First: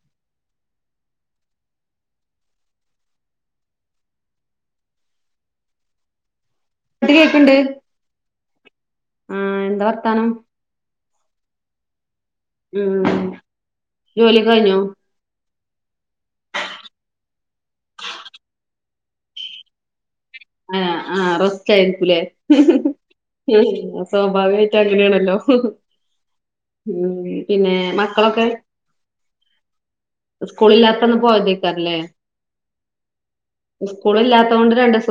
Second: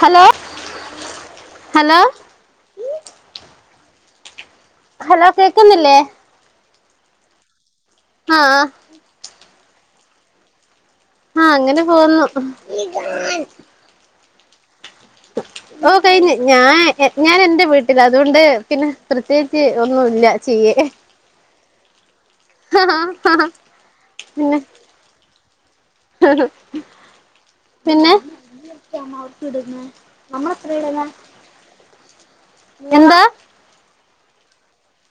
hello hello hello കേക്കുന്നില്ലേ ഇങ്ങട്ട് കേൾക്ക്ണ്ട് ആ ആ എന്താ വർത്താനം ആ അങ്ങനെ പോകുന്നു മ് ജോലി ഒക്കെ കഴിഞ്ഞോ ഓ കഴിഞ്ഞു ഞാൻ ഞാൻ എൻറെ വീട്ടിൽ അതുകൊണ്ട് പിന്നെ പ്രത്യേകിച്ച് ഒന്നുല്ല [unintelligible] [unintelligible] പിന്നെ സ്വാഭാവികയിട്ട് അങ്ങനെയാണല്ലോ [unintelligible] ഉം പിന്നെ മക്കളൊക്കെ സ്കൂളില്ലാത്തന്ന് പോയതേക്കാരല്ലേ [unintelligible] എന്താ കൂള് ഇല്ലാത്തോണ്ട് രണ്ടീസം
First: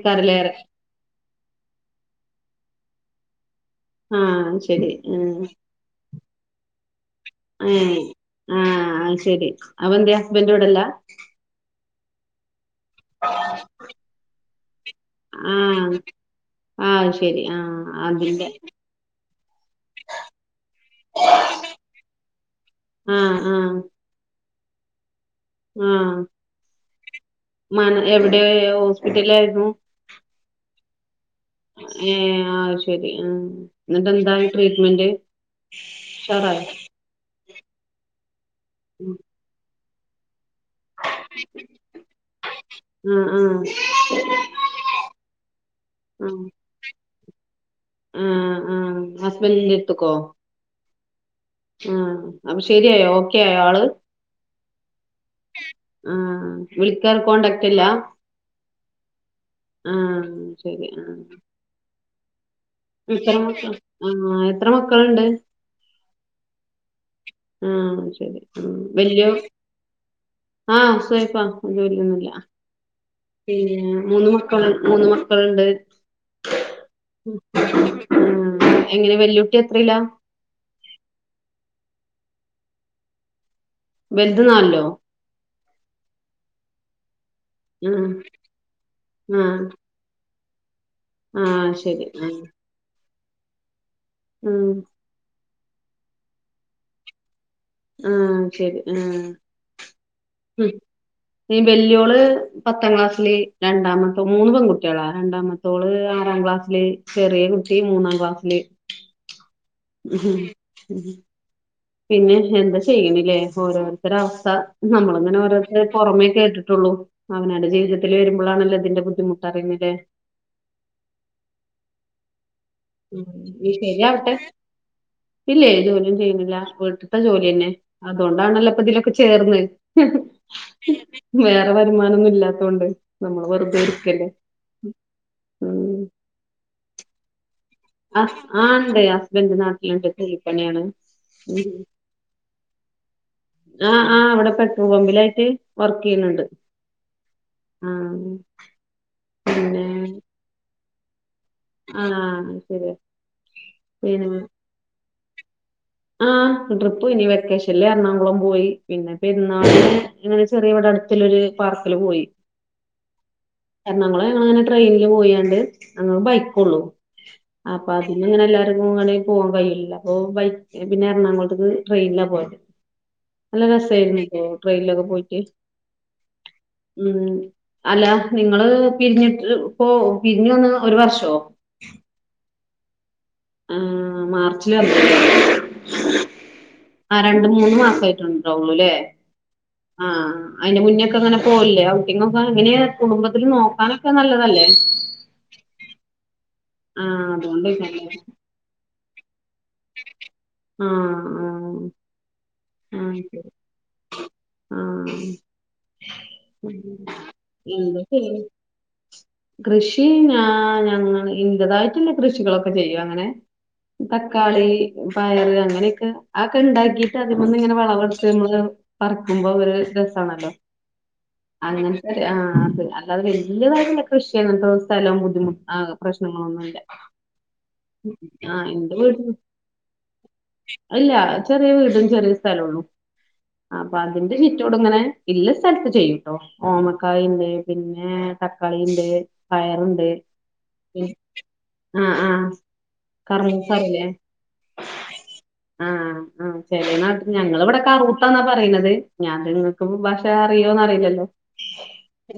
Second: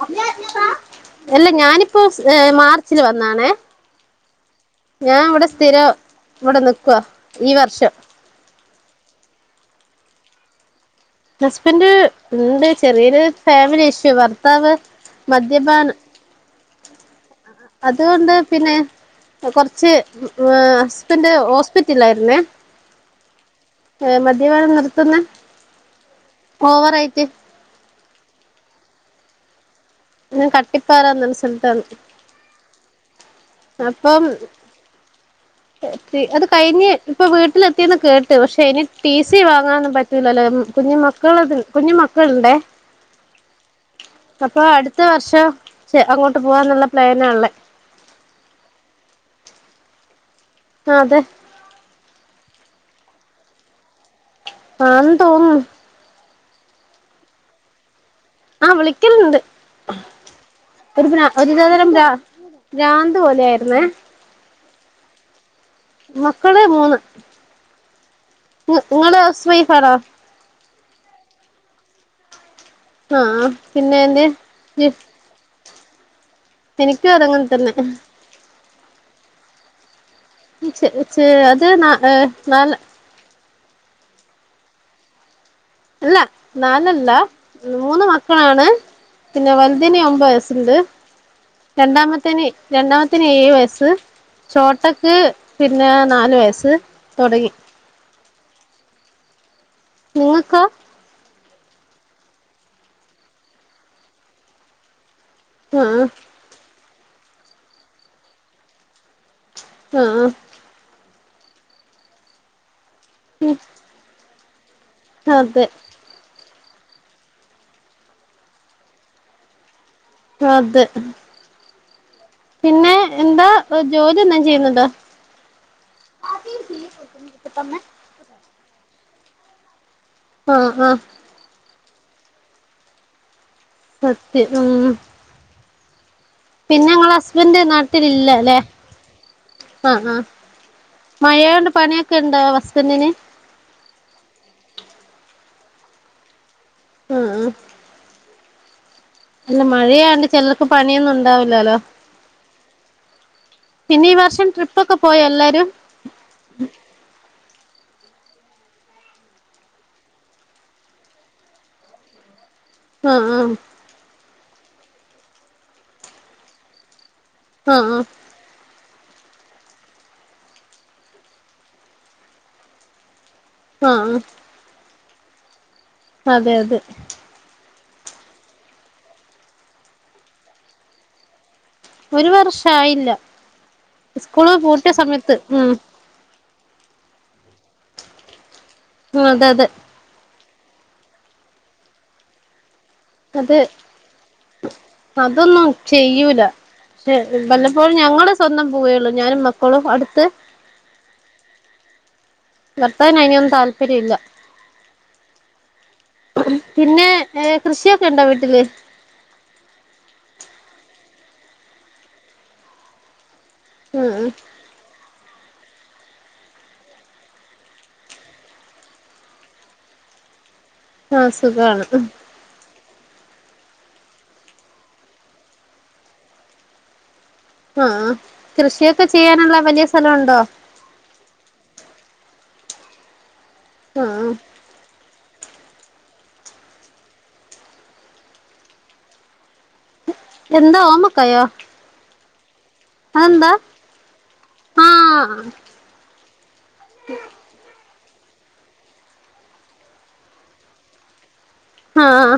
[unintelligible] അല്ല ഞാനിപ്പോ ഏ മാർച്ചില് വന്നാണേ ആഹ് ശരി ഞാൻ ഇവിടെ ആഹ് സ്ഥിരം ഇവിടെ നിക്കുവ ഈ വർഷം ആ ശെരി അപ്പെന്തേ ഹസ്ബന്റ് ഇവിടെല്ല ഹസ്ബന്റ് [unintelligible] ചെറിയൊരു ഫാമിലി ഇഷ്യു ഭർത്താവ് മദ്യപാനം ആ ശരി ആ അതുകൊണ്ട് അതിന്റെ പിന്നെ കുറച്ച് ആ ഹസ്ബൻറ് ഹോസ്പിറ്റലായിരുന്നേ ആ ആ ദ്യപാനം നിർത്തുന്ന ആ ഓവറായിട്ട് [unintelligible] എവിടെ ഹോസ്പിറ്റലാ യിരുന്നു കട്ടിപ്പാറാന്നൊരു സ്ഥല ഏ ആ ശരി ആ അപ്പം എന്നിട്ടെന്തായി ട്രീറ്റ്മെന്റ് അത് ഉഷാറായോ കയിഞ്ഞ് ഇപ്പ വീട്ടിലെത്തിന്ന് കേട്ടു പക്ഷെ ഇനി ടി സി വാങ്ങാനൊന്നും പറ്റൂലല്ലോ കുഞ്ഞ മക്കളിത് കുഞ്ഞു മക്കളു ണ്ടേ ആ ആ ആ അപ്പൊ അടുത്ത വർഷം ചെ അങ്ങോട്ട് പോവാന്നുള്ള പ്ലാനാണുള്ളെ ആ ആ ഹസ്ബന്റിന്റെ അടുത്ത്ക്കൊ ആ അതെ ആ അപ്പൊ ശെരിയായോ ഓക്കെ ആയോ ആള് ആ തോന്നുന്നു ഉം വിളിക്കാൻ കോണ്ടക്റ്റില്ല ആ വിളിക്കലുണ്ട് ശരി ആ ഒരു പ്രാ ഒരുതരരം പ്രാ ന്ത് എത്ര പോലെ മക്ക ആയിരുന്നേ ആ എത്ര മക്കളുണ്ട് മക്കള് മൂന്ന് ആ ശരി നിങ്ങള് വല്യോന് ഹൗസ് വൈഫാണോ ആ ഹൗസ് വൈഫാ ജോലിയൊന്നില്ല ആഹ് പിന്നെ എന്റെ മൂന്ന് മക്കൾ മൂന്ന് മക്കളുണ്ട് എനിക്കും അതങ്ങനെ തന്നെ എങ്ങനെ വെല്ലൂട്ടി എത്രേല്ല ചെ ചെ അതെ എ നാല് വലുതു നാലിലോ അല്ല നാലല്ല ആ മൂന്ന് മക്കളാണ് ആ പിന്നെ വലുതിനെ ഒമ്പയ്സ് ണ്ട് ആ ശരി ആ രണ്ടാമത്തേനെ രണ്ടാ ത്തിന് ഏഴ് വയസ്സ് ഉം ചോട്ടക്ക് പിന്നെ നാലു വയസ്സ് തൊടങ്ങി ആ ശരി ആ ങ്ങക്കോ ഈ ബലിയോളെ പത്താം ക്ലാസ്സില് രണ്ടാമത്തോ മൂന്ന് പെങ്കുട്ടികളാ രണ്ടാമത്തോള് ആഹ് ആറാം ക്ലാസ്സി ലെ ചെറിയ കുട്ടി മൂന്നാം ക്ലാസ്സില് ആഹ് പിന്നെ എന്താ ചെയ്യണില്ലേ ഓരോരുത്തരവസ്ഥ താ നമ്മളിങ്ങനെ അതെ ഓരോരുത്തരെ പുറമേെ കേട്ടിട്ടൊ ള്ളൂ അവനാന്റെ ജീവിതത്തിലെ വരുമ്പോഴാണല്ലോ ഇതിന്റെ ബുദ്ധിമുട്ടറിയുന്നില്ലേ അതെ പിന്നെ ഉം എന്താ ഇനി ജോലി ശരിയാവട്ടെ എന്തേം ചെയ്യുന്നുണ്ടോ ഇല്ലേ ജോലിയൊന്നും ചെയ്യുന്നില്ല വീട്ടത്തെ ജോലിഅന്നെ അതുകൊണ്ടാണല്ലേപ്പിതിലൊക്കെ ചേർന്ന് ആ ആ വെറെ വരുമാനൊന്നില്ലാത്തോണ്ട് നമ്മളു വെറു സത്യം ഉം ഉം പിന്നെ ഇങ്ങളെ ഹസ്ബന്റെ നാട്ടി ആ ഇണ്ട് ഹസ്ബൻഡ് നാട്ടിലുണ്ട് കൂലിപ്പണിയാണ് മഴയൊണ്ട് പണിയൊക്കെ ഇണ്ടോ ഹസ്ബൻഡിന് ആ ആഹ് അവിടെ പെട്രോൾ പമ്പിലായിട്ട് വർക്ക് ചെയ്യുന്നുണ്ട് ആഹ് ആഹ് ആ ഉം അല്ല മഴയാണ്ട് ചിലർക്ക് പണിയൊന്നും ണ്ടാവില്ലാലോ... ആഹ് ശരിയാ പിന്നെ ഈ വർഷം ട്രിപ്പൊക്കെ പോയ എല്ലാരും ആഹ് ട്രിപ്പൂ പോയിനി വെക്കേഷ നില് എറണാകുളം പോയി പിന്നെ പെരുന്നാക്ക് ഇങ്ങനെ ചെറിയ ഇവിടെ അടുത്തില്ലൊരു പാർക്കില് പോയി ആ ആ എറണാകുളം ഞങ്ങളങ്ങനെ ട്രെയിനിൽ പോയാണ്ട് ഞങ്ങ ബൈക്കെള്ളൂ അപ്പ ആഹ് അതിന്ന് അങ്ങനെ എല്ലാരും [unintelligible] പോവാൻ കഴീല്ല അപ്പൊ ബൈക്ക് പിന്നെ എർണാകുളത്തേക്ക് ട്രെയിനിലാ പോയത് നല്ല ആഹ് ആഹ് ആഹ് രസമായിരുന്നു ട്രെയിനിലൊക്കെ പോയിട്ട് അതെ അതെ ഉം അല്ല നിങ്ങള് പിരിഞ്ഞിട്ട് പോ പിരിഞ്ഞു വന്ന് ഒരു വർഷോ ഒരു വർഷായില്ല ആ സ്കൂള് പൂട്ടിയ മാർച്ചിലായിര്ന്നുല്ലേ സമയത്ത് ഉം ആ രണ്ട് മൂന്ന് മാസമായിട്ടുണ്ടണ്ടാവുള്ളുല്ലേ അതെ അതെ ആ അതിന്റെ മുന്നൊക്കെങ്ങനെ പോകലില്ലേ ഔട്ടിങ്ങൊക്കെ അങ്ങനെയ കുടുംബത്തില് അത് നോക്കാനൊക്കെ നല്ലതല്ലേ അതൊന്നും ചെയ്യൂല പക്ഷെ ആഹ് വല്ലപ്പോഴും ഞങ്ങള് സ്വന്തം പോവേയുള്ളൂ ഞാനും മ ആ-ആ ഭർത്താവിന് അയിനൊന്നും താല്പര്യല്ല ആഹ് ശരി പിന്നെ ആഹ് ഏ എന്താ കൃഷിയൊക്കെ ഇണ്ടോ ചെയ്യണ് വീട്ടില് കൃഷി ഞാ ഞങ്ങ ഇന്റേതായിട്ടുള്ള കൃഷികളൊക്കെ ചെയ്യും അങ്ങനെ ഉം ഉം തക്കാളി, പയർ അങ്ങനെയൊക്കെ ആ ഒക്കെ അതൊക്കെ ഉണ്ടാക്കിട്ട് അതിമ്മന്ന് ഇങ്ങനെ വിളവെടുത്ത് മ്മള് പറിക്കുമ്പോ ഒര് രസാണല്ലോ ആഹ് സുഖാണ് അങ്ങനെ ആ അത് അല്ലത് വല്യതായിട്ട്ള്ള കൃഷിങ്ങത്തെ സ്ഥലം ബുദ്ധിമുട്ട് പ്രശ്നങ്ങളൊന്നുമല്ല ആഹ് കൃഷിയൊക്കെ ചെയ്യാനുള്ള വലിയ സ്ഥലമുണ്ടോ ഇല്ല ചെറിയ വീടും ചെറിയ സ്ഥലൊള്ളു അപ്പൊ ആഹ് അതിന്റെ ചുറ്റോട് ഇങ്ങനെ ഇല്ല സ്ഥലത്ത് ചെയ്യൂട്ടോ ഓമക്കായുണ്ട് പിന്നെ തക്കാളിയിണ്ട് പയറുണ്ട് എന്താ ഓമ്മക്കായോ ആ [unintelligible] ആഹ് ആഹ് ആഹ് ചെലെ നാട്ട് ഞങ്ങള ഇവിടെക്കെ [unintelligible] പറയുന്നത് ഞാൻ നിങ്ങക്ക് ഭാഷ അറിയോന്ന് അറിയില്ലല്ലോ [inaudible] ആഹ്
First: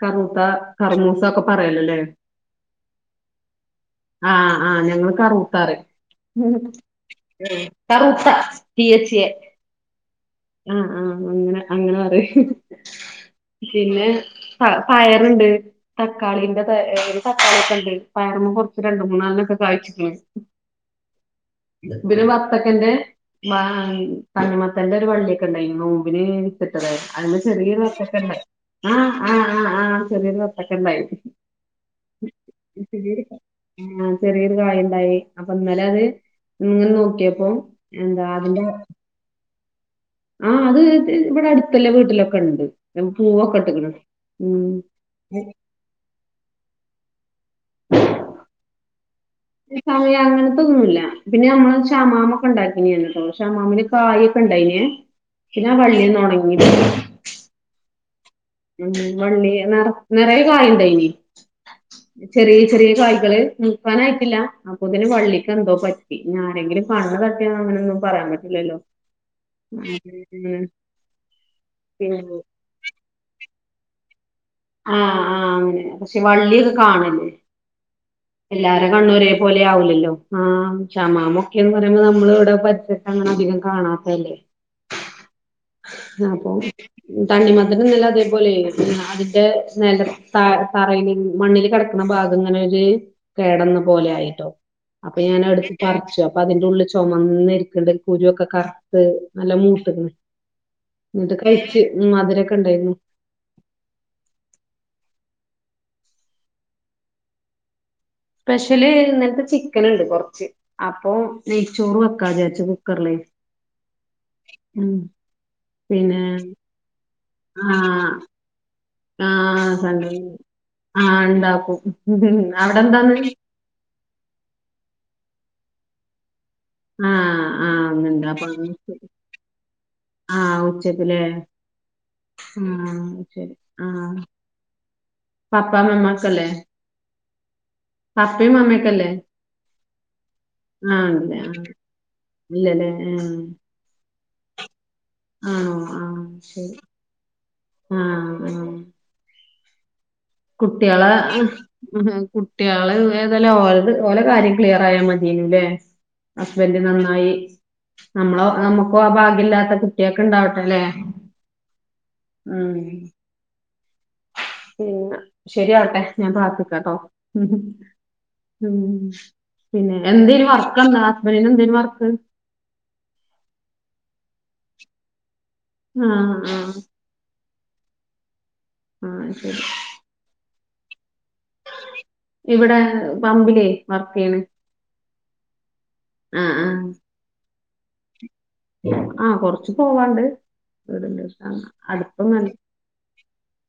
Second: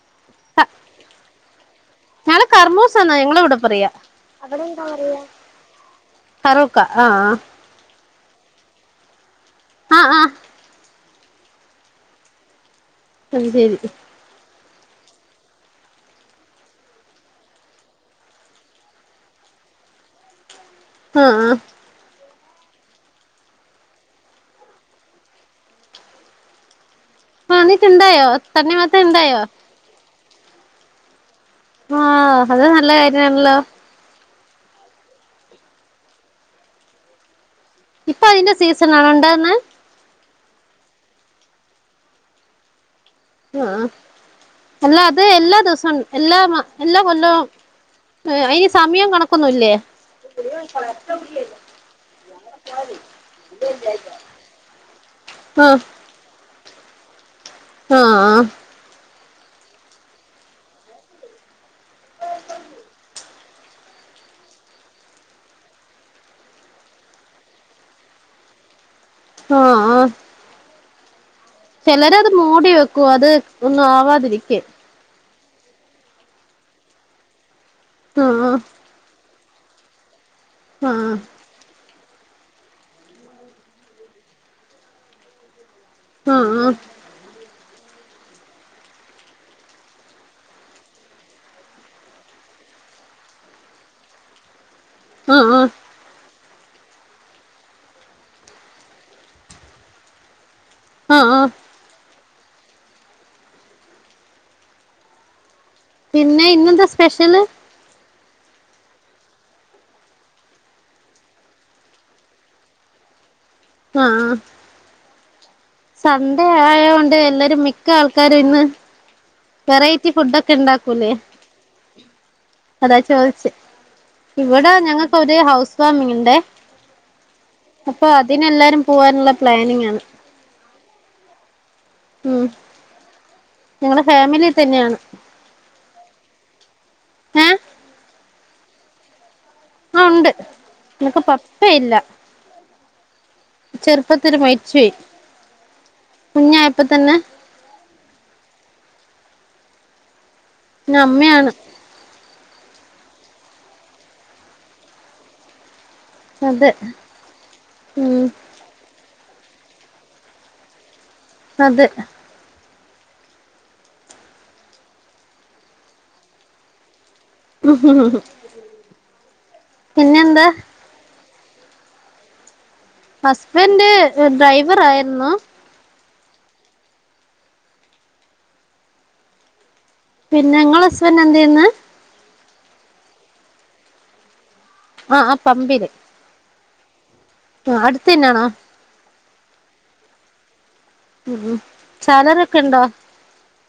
കറൂത്ത കറമൂസക്ക ല്ലേ ഞങ്ങള് കർമൂസ എന്നാ ഞങ്ങളെ ഇവിടെ പറയാ ആഹ് ആഹ് ഞങ്ങള് കറൂതാന്ന് പറയും ഉം കറൂക്ക ആഹ് കറൂത്ത ടി എച് എ ആഹ്-ആഹ് ആഹ് ആഹ് അങ്ങനെ അങ്ങനെ പറേയും അത് ശെരി പ പയറുണ്ട് തക്കാളീന്റെ ഉം.. തക്കാളി ഒക്കെ ഇണ്ട് പയറും കുറച്ച് രണ്ട് മൂന്നാലൊക്കെ വായിച്‌ക്ണ് ആഹ് ആഹ് പിന്നെ വത്തക്കന്റെ മ തണ്ണിമത്തന്റെ ഒരു വള്ളി ണ്ടായിന്ന് [unintelligible] അതിമ്മെ ആ ചെറിയൊരു എന്നിട്ട് ഇണ്ടായോ വത്തക്കണ്ട് ആ തണ്ണിമത്തൻ ആ ഇണ്ടായോ ആ ആ ചെറിയൊരു വത്തക്കയുണ്ടായി ആഹ് അത് നല്ല കാര്യാണല്ലോ ആഹ് ചെറിയൊരു കായുണ്ടായി അപ്പൊ ഇന്നലെ അത് ഇങ്ങനെ നോക്കിയപ്പോ ഇപ്പൊ എന്താ അതിന്റെ സീസൺ ആണൊ ഉണ്ടാകുന്നെ ആ അത് ഇവിടെ അടുതീള്ള വീട്ടിലൊക്കെ ഉണ്ട് ന പൂവൊക്കെ ആഹ് ഇട്ടേക്കണ് ഉം.. അല്ല അത് എല്ലാ ദിവസവും എല്ലാ എല്ലാ കൊല്ലവും അതിന് സമയം കണക്കൊന്നുമില്ലേ സമയം അങ്ങൻത്തൊന്നുല്ല പിന്നെ നമ്മള് ക്ഷമാമൊക്കെ ഇണ്ടാക്കീനെല്ലോ ക്ഷമാമിന് കായൊക്കെ ഇണ്ടായിനെ പിന്നെ ആ വള്ളിങ്ങ് ഒണങ്ങി ആ വള്ളി നിറ നിറയെ കായിണ്ടേയിനി ചെറിയ ചെറിയ കായ്കള് വിൽക്കാനായ്ട്ടില്ല അപ്പൊപിന്നെ വള്ളിക്കെന്തോ പറ്റി ഇഞ്ഞാരെങ്കിലും കണ്ണ് തട്ടിയതാണെന്നൊന്നും പറയാ പറ്റില്ലല്ലോ ഉം ചെലരത് മൂടി വെക്കും അത് ഒന്നും ആവാതിരി ആ ആ അങ്ങനെ പക്ഷെ വള്യൊക്കേ കാണില്ലേ ആഹ് എല്ലാരേം കണ്ണൊരേ പോലെ ആവൂലല്ലോ ആ ആഹ് ക്ഷമാമൊക്കെന്ന് പറ നമ്മള് ഇവിടെ പച്ചക്കങ്ങനെ അധികം കാണാത്തിതല്ലേ ആഹ് അപ്പൊ ആഹ് തണ്ണിമത്തന് ഇന്നലെ അതേപോലെ ആ അതി ൻ്റെ നെല ത തറയില് മണ്ണില് കെടക്ക്ണ ഭാഗങ്ങനെ കേടന്ന പോലെ ആയിട്ടോ അപ്പൊ ഞാന് ആഹ് ആഹ് അവിട്ത്ത് പറിച്ചു അപ്പൊ അതിന്റെ ഉള്ള് ചൊമന്നിരിക്ക്ണ്ട് കുരൊക്കെ കറത്ത് നല്ല മൂത്ത്ക്ക്ണ് ആഹ് എന്നിട്ട് ആഹ് കഴിച്ച് മധുരൊക്കെ ഉണ്ടേര്ന്നു പിന്നെ ഇന്നെന്താ സ്പെഷ്യല് സ്പെഷ്യല് ഇന്നൽത്തെ ചിക്കന്ണ്ട് കൊറച്ച് അപ്പൊ നെയ്ച്ചോറ് വെക്കാന്നുവിചാരിച്ചു കുക്കർലേ ആ പിന്നെ സൺഡേ ആയോണ്ട് എല്ലരും മിക്ക ആൾക്കാരും ഇന്ന് ആ വെറൈറ്റി സൺഡെ ഫുഡൊക്കെ ആ ഉണ്ടാക്കൂലേ ഇണ്ടാക്കും അവിടെ അതാ എന്താന്ന് ഇന്ന് ചോദിച്ചെ ഇവിടെ ഞങ്ങക്കൊരു ഹൗസ് ഫാമിങ്ങിണ്ടെ ആ ആഇന്നിണ്ട് അപ്പൊ [unintelligible] പോവാനുള്ള പ്ലാനിങ് ആണ് ആ ഉച്ചക്ക്ലേ ഉം ഞങ്ങളെ ആഹ് ഫാമിലീ തന്നെയാണ് പപ്പാ മമ്മ ചൊല്ലേ ഏ പപ്പിം മമ്മിം ഒക്കേല്ലേ അ ഉണ്ട് നിനക്ക് പപ്പ ആഹ് ഇല്ല ഇല്ലല്ലേ ആഹ് ചെർ പ്പത്തില് മരിച്ചോയി ആണോ ആ ശെരി ആ ഉം പിന്നെ കുട്യാളെ അമ്മയാണ് [unintelligible] കു കുട്യള് ഏതെല്ലാം ഓൽത് ഓലെ കാര്യം ക്ലിയറായാ മതേനുലെ അതെ ഹസ്ബൻ്റ് നന്നായി ഉം നമ്മളോ നമുക്കോ ആ ഭാ ല്ലാത്തെ കുട്യേക്ക് ഇണ്ടാവട്ടെലേ അതെ ഉം പിന്നെ ശരിയാവട്ടെ ഞാൻ പ്രാർത്ഥിക്കാട്ടോ ഉം ഉം ഉം പിന്നെ പിന്നെന്താ എന്തേനു വർക്കെന്താ ഐന് എന്തേനു വർക്ക് ഹസ്ബൻ്റ് ഡ്രൈവറായ്രുന്നു ആ ആ അ ശെരി പിന്നെ ഇങ്ങളെ ഹസ്ബന്റ് എന്തയ്ന്നെ ഇവിടെ പമ്പിലേ വർക്കെയ്യ്ണ് അ അ പമ്പില് അ അടുത്തന്നേണോ അ കൊർച്ച് പോവാണ്ട് വീട്ടിന്റെ ഉം ഉം അടുത്തന്നെ സാലറി അട്ത്തൊന്നല്ല ഒക്കെ ഉണ്ടോ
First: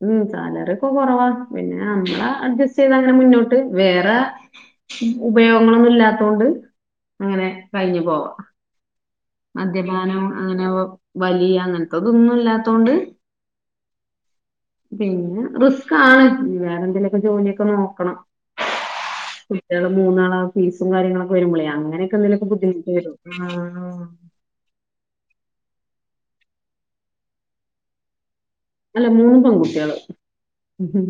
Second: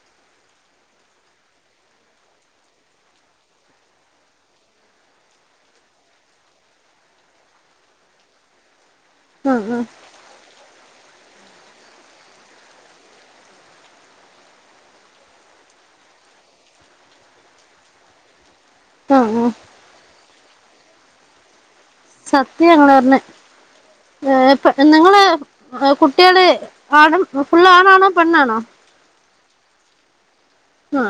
ഉം സാലറി ഒക്കെ കൊറവാണ് പിന്നെ നമ്മള് അഡ്ജസ്റ്റെയ്തങ്ങനെ മുന്നോട്ട് വേറെ ഉപയോഗങ്ങളൊന്നും ഇല്ലാത്തോണ്ട് അങ്ങനെ കഴിഞ്ഞു പോവാ ഉം ഉം മദ്യപാനം അങ്ങനെ വലിയ അങ്ങനത്തെതൊന്നും ഇല്ലാത്തോണ്ട് പിന്നെ റിസ്ക്അണ് വേറെ എന്തെങ്കലുമൊക്കെ ജോലിയൊക്കെ നോക്കണം ഉം ഉം കുട്ടികള് മൂന്നാള ഫീസും കാര്യങ്ങളൊക്കെ വരുമ്പോളഅ അങ്ങനൊക്കെ എന്തേലൊക്കെ ബുദ്ധിമുട്ട് വരും ആ പെണ്ണുങ്ങള് കുട്ടിൾ ആനും ഫുൾ അണണോ പെണ്ണാണോ അല്ല മൂന്ന് പെൺകുട്ടികള് ആ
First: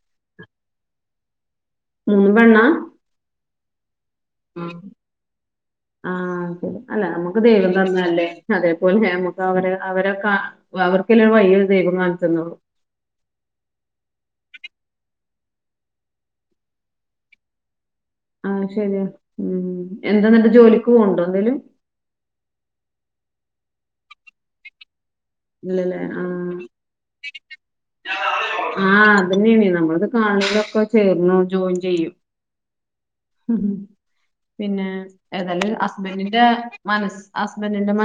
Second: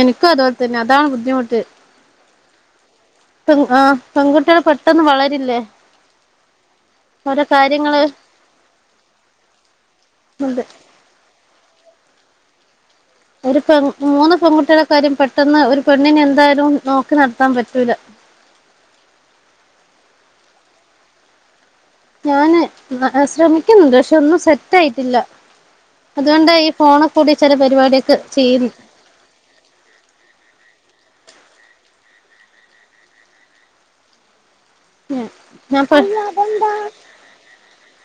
എനിക്കും അതുപോലെ തന്നെ അതാണ് ബുദ്ധിമുട്ട് മുന്നും പെണ്ണാ ആപെകുട്ടിൾ പെട്ടെന്ന് വളരില്ലേ ആത് ശരി അല്ല നമ്മുക്ക് ഓരോ ദൈവം കാര്യങ്ങള് തന്നല്ലേ അതേപോലെ നമുക്ക് അവരെ അവരക്കെ ഉണ്ട് അവ ക്കലരു വയ്യ് ദൈവംകാണിച്ചെന്നോളും ഒരു പെ മൂന്ന് പെൺകുട്ടിളെ കാര്യം പെട്ടെന്ന് ഒരു പെണ്ണിനെ എന്തായാലും നോക്കി നടത്താൻ പറ്റൂല ആ ശരിയാ ഉം എന്താ എന്നിട്ട് ജോലിക്ക് പോവണ്ടോ എന്തേലും ഞാന് ശ്രമിക്കുന്നുണ്ട് പക്ഷെ ഒന്നും സെറ്റ് ആയിട്ടില്ല ഇല്ലല്ലേ അതുകൊണ്ടാ ഈ ഫോണിൽ കൂടി ചില പരിപാടിയൊക്കെ ചെയ്യുന്നു ആആ അത്ന്നെണ് നമ്മളത് കാ യെന്തങ്കിലൊക്കെ ചേർണം ജോയിൻ ചെയ്യും ഹ് ഹ് പിന്നെ ഏതായാലും ഞാൻ പ ഹസ്ബൻഡിന്റെ മനസ്സ്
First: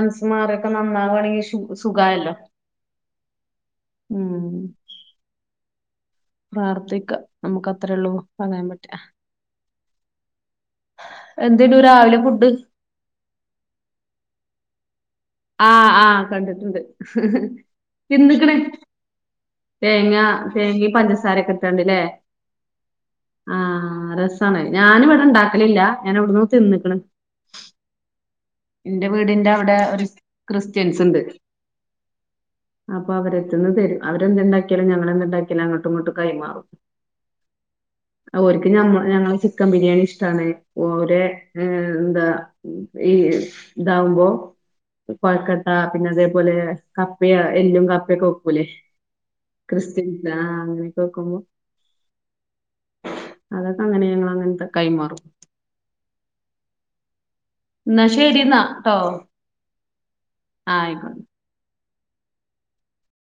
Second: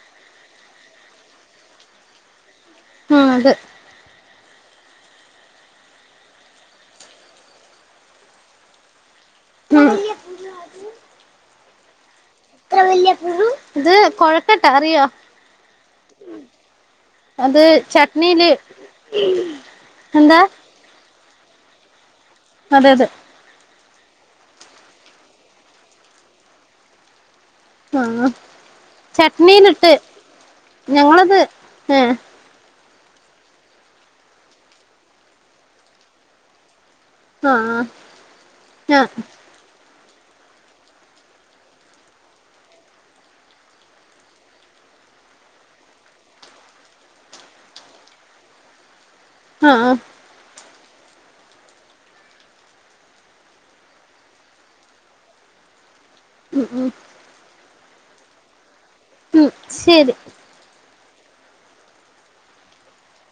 ഹസ് മാറൊക്കെ നന്നാവകണെങ്കിൽ സുഖല്ലോ ആഹ അത് ഉം പ്രാർത്ഥിക്ക നമുക്ക് അത്രേ ഉള്ളൂ പറകയാൻ പറ്റുക ന എന്തേലും രാവിലെ കുട്ട് എത്ര വ ഇത് കൊഴക്കട്ടാ അറിയോ ആഹ ആഹ കണ്ടിട്ടുണ്ട് അത് ചട്നിയില് എന്നിക്കണെ തേങ്ങ എന്താ തേങ്ങ പഞ്ചസാരൊക്കെ ഇട്ടണ്ട്ല്ലേ അതെ അതെ ആ രസമാണ് ഞാനും ഇവിടെ ഇണ്ടാക്കലില്ല ഞാൻ ഇവിടന്ന് തിന്നിക്കണം ആഹ എറെ വീടിന്റെ അവിടെ ഒരു ക്രിസ്ത്യൻസ് ഉണ്ട് ഞങ്ങളത് ഏ അപ്പൊ അവരെത്തന്ന് തരും അവരെന്ത്തുണ്ടാക്കിയാലും ഞങ്ങളെന്ത്തുണ്ടാക്കിയാലുംങ്ങട്ടും ഇങ്ങോട്ട് കൈമാറും ആ ഒരിക്കും മ്മ ആ ഞങ്ങള് ചിക്കൻ ബിരിയാണി ഇഷ്ട ണ ഒര എന്താ ഈ ഇതാവുമ്പോ കൊഴക്കട്ട പിന്നെ അതേപോലെ കപ്പയ എല്ലും കപ്പയക്കക്കൂലേ ആ കക്രിസ്റ്റൻസാ അങ്ങനെ കേക്കുമ്പോ അതൊക്കെ അങ്ങനെ ഞങ്ങ അങ്ങനത്തെ കൈമാറും മം ഉം എന്നാ ശരി എന്നാ ട്ടോ ഉം ശരി ആ ആയിക്കോണ്ട